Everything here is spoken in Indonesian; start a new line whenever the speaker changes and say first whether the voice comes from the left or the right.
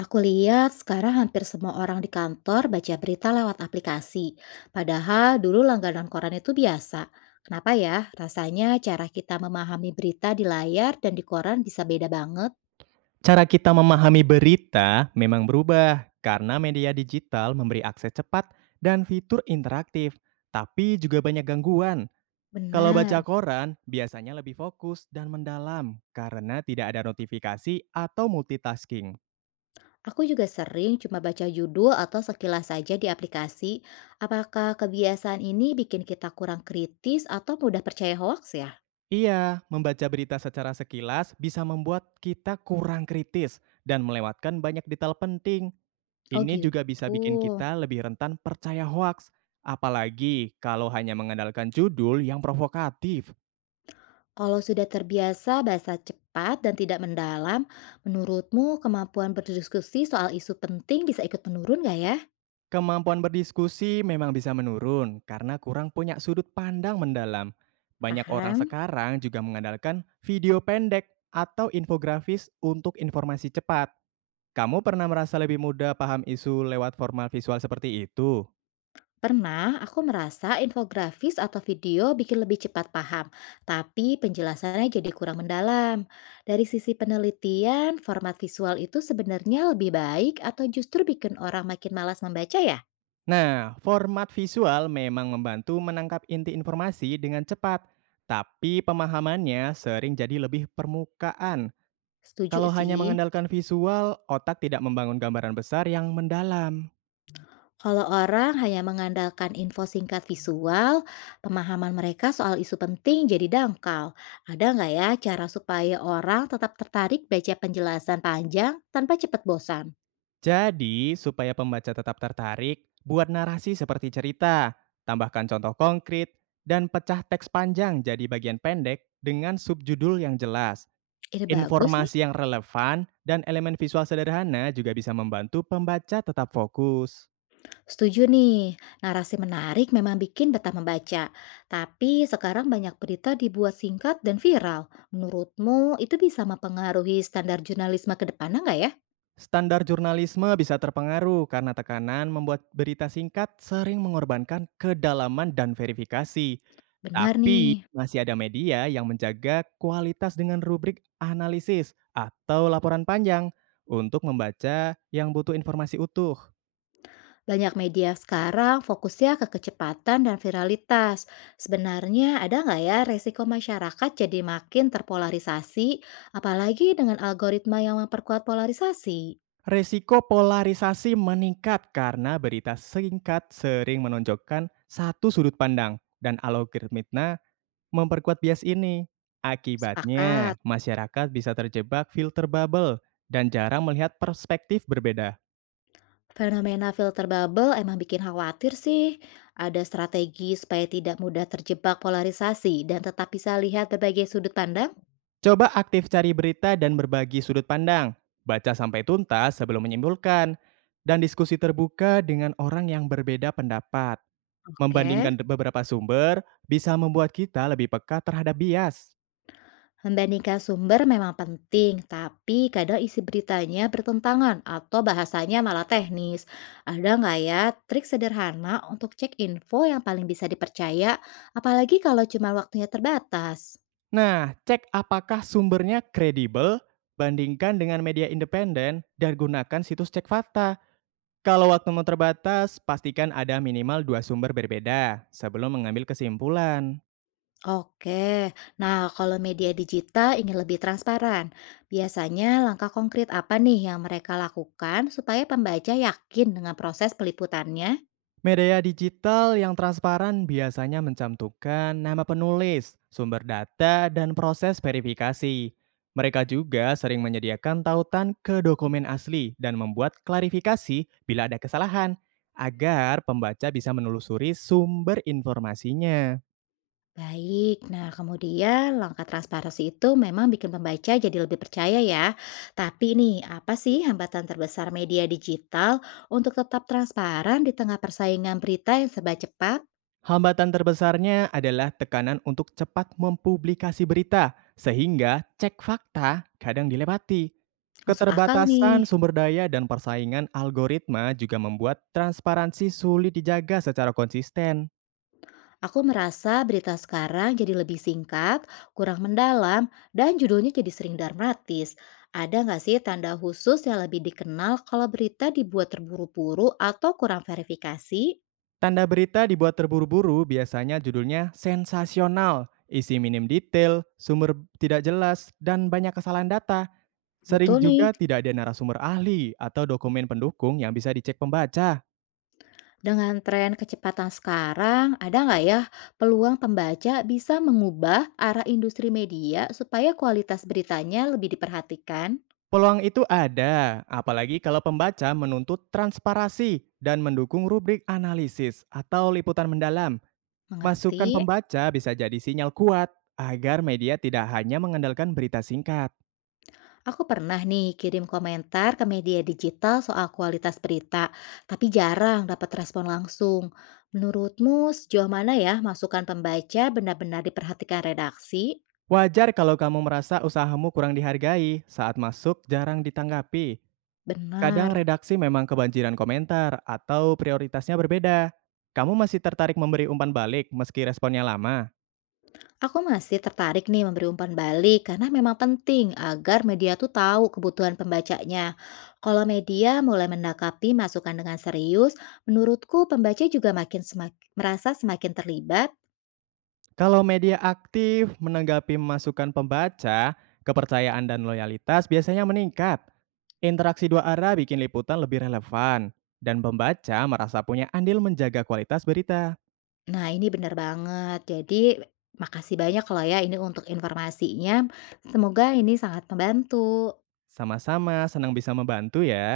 left: Aku lihat sekarang hampir semua orang di kantor baca berita lewat aplikasi. Padahal dulu langganan koran itu biasa. Kenapa ya? Rasanya cara kita memahami berita di layar dan di koran bisa beda banget.
right: Cara kita memahami berita memang berubah karena media digital memberi akses cepat dan fitur interaktif, tapi juga banyak gangguan. Kalau
left: Benar.
right: baca koran, biasanya lebih fokus dan mendalam karena tidak ada notifikasi atau multitasking.
left: Aku juga sering cuma baca judul atau sekilas saja di aplikasi. Apakah kebiasaan ini bikin kita kurang kritis atau mudah percaya hoax ya?
right: Iya, membaca berita secara sekilas bisa membuat kita kurang kritis dan melewatkan banyak detail penting.
left: Oh
right: Ini juga
left: gitu.
right: bisa bikin kita lebih rentan percaya hoaks, apalagi kalau hanya mengandalkan judul yang provokatif.
left: Kalau sudah terbiasa bahasa cepat dan tidak mendalam, menurutmu kemampuan berdiskusi soal isu penting bisa ikut menurun nggak ya?
right: Kemampuan berdiskusi memang bisa menurun karena kurang punya sudut pandang mendalam. Banyak orang
left: Paham?
right: sekarang juga mengandalkan video pendek atau infografis untuk informasi cepat. Kamu pernah merasa lebih mudah paham isu lewat format visual seperti itu?
left: Pernah aku merasa infografis atau video bikin lebih cepat paham, tapi penjelasannya jadi kurang mendalam. Dari sisi penelitian, format visual itu sebenarnya lebih baik atau justru bikin orang makin malas membaca ya?
right: Nah, format visual memang membantu menangkap inti informasi dengan cepat, tapi pemahamannya sering jadi lebih permukaan.
left: Setuju
right: Kalau hanya
left: sih.
right: mengandalkan visual, otak tidak membangun gambaran besar yang mendalam.
left: Kalau orang hanya mengandalkan info singkat visual, pemahaman mereka soal isu penting jadi dangkal. Ada nggak ya cara supaya orang tetap tertarik baca penjelasan panjang tanpa cepat bosan?
right: Jadi, supaya pembaca tetap tertarik, buat narasi seperti cerita, tambahkan contoh konkret, dan pecah teks panjang jadi bagian pendek dengan subjudul yang jelas.
left: Ide bagus nih.
right: Informasi yang relevan dan elemen visual sederhana juga bisa membantu pembaca tetap fokus.
left: Setuju nih, narasi menarik memang bikin betah membaca. Tapi sekarang banyak berita dibuat singkat dan viral. Menurutmu itu bisa mempengaruhi standar jurnalisme ke depannya nggak ya?
right: Standar jurnalisme bisa terpengaruh karena tekanan membuat berita singkat sering mengorbankan kedalaman dan verifikasi.
left: Benar
right: Tapi
left: nih.
right: masih ada media yang menjaga kualitas dengan rubrik analisis atau laporan panjang untuk membaca yang butuh informasi utuh.
left: Banyak media sekarang fokusnya ke kecepatan dan viralitas. Sebenarnya ada nggak ya resiko masyarakat jadi makin terpolarisasi, apalagi dengan algoritma yang memperkuat polarisasi?
right: Resiko polarisasi meningkat karena berita singkat sering menonjolkan satu sudut pandang dan algoritma memperkuat bias ini. Akibatnya,
left: Sepakat.
right: masyarakat bisa terjebak filter bubble dan jarang melihat perspektif berbeda.
left: Fenomena filter bubble emang bikin khawatir sih. Ada strategi supaya tidak mudah terjebak polarisasi dan tetap bisa lihat berbagai sudut pandang?
right: Coba aktif cari berita dan berbagi sudut pandang. Baca sampai tuntas sebelum menyimpulkan. Dan diskusi terbuka dengan orang yang berbeda pendapat.
left: Oke.
right: Membandingkan beberapa sumber bisa membuat kita lebih peka terhadap bias.
left: Membandingkan sumber memang penting, tapi kadang isi beritanya bertentangan atau bahasanya malah teknis. Ada nggak ya trik sederhana untuk cek info yang paling bisa dipercaya, apalagi kalau cuma waktunya terbatas?
right: Nah, cek apakah sumbernya kredibel, bandingkan dengan media independen, dan gunakan situs cek fakta. Kalau waktumu terbatas, pastikan ada minimal dua sumber berbeda sebelum mengambil kesimpulan.
left: Oke, nah kalau media digital ingin lebih transparan, biasanya langkah konkret apa nih yang mereka lakukan supaya pembaca yakin dengan proses peliputannya?
right: Media digital yang transparan biasanya mencantumkan nama penulis, sumber data, dan proses verifikasi. Mereka juga sering menyediakan tautan ke dokumen asli dan membuat klarifikasi bila ada kesalahan, agar pembaca bisa menelusuri sumber informasinya.
left: Baik, nah kemudian langkah transparansi itu memang bikin pembaca jadi lebih percaya ya. Tapi nih, apa sih hambatan terbesar media digital untuk tetap transparan di tengah persaingan berita yang serba cepat?
right: Hambatan terbesarnya adalah tekanan untuk cepat mempublikasi berita, sehingga cek fakta kadang dilewati.
left: Masuk akal nih.
right: Keterbatasan sumber daya dan persaingan algoritma juga membuat transparansi sulit dijaga secara konsisten.
left: Aku merasa berita sekarang jadi lebih singkat, kurang mendalam, dan judulnya jadi sering dramatis. Ada nggak sih tanda khusus yang lebih dikenal kalau berita dibuat terburu-buru atau kurang verifikasi?
right: Tanda berita dibuat terburu-buru biasanya judulnya sensasional, isi minim detail, sumber tidak jelas, dan banyak kesalahan data. Sering
left: Betul nih.
right: juga tidak ada narasumber ahli atau dokumen pendukung yang bisa dicek pembaca.
left: Dengan tren kecepatan sekarang, ada nggak ya peluang pembaca bisa mengubah arah industri media supaya kualitas beritanya lebih diperhatikan?
right: Peluang itu ada, apalagi kalau pembaca menuntut transparansi dan mendukung rubrik analisis atau liputan mendalam. Masukan
left: Mengerti?
right: pembaca bisa jadi sinyal kuat agar media tidak hanya mengandalkan berita singkat.
left: Aku pernah nih kirim komentar ke media digital soal kualitas berita, tapi jarang dapat respon langsung. Menurutmu sejauh mana ya masukan pembaca benar-benar diperhatikan redaksi?
right: Wajar kalau kamu merasa usahamu kurang dihargai saat masuk jarang ditanggapi.
left: Benar.
right: Kadang redaksi memang kebanjiran komentar atau prioritasnya berbeda. Kamu masih tertarik memberi umpan balik meski responnya lama?
left: Aku masih tertarik nih memberi umpan balik karena memang penting agar media tuh tahu kebutuhan pembacanya. Kalau media mulai menanggapi masukan dengan serius, menurutku pembaca juga makin merasa semakin terlibat.
right: Kalau media aktif menanggapi masukan pembaca, kepercayaan dan loyalitas biasanya meningkat. Interaksi dua arah bikin liputan lebih relevan, dan pembaca merasa punya andil menjaga kualitas berita.
left: Nah, ini benar banget. Jadi, makasih banyak loh ya ini untuk informasinya. Semoga ini sangat membantu.
right: Sama-sama senang bisa membantu ya.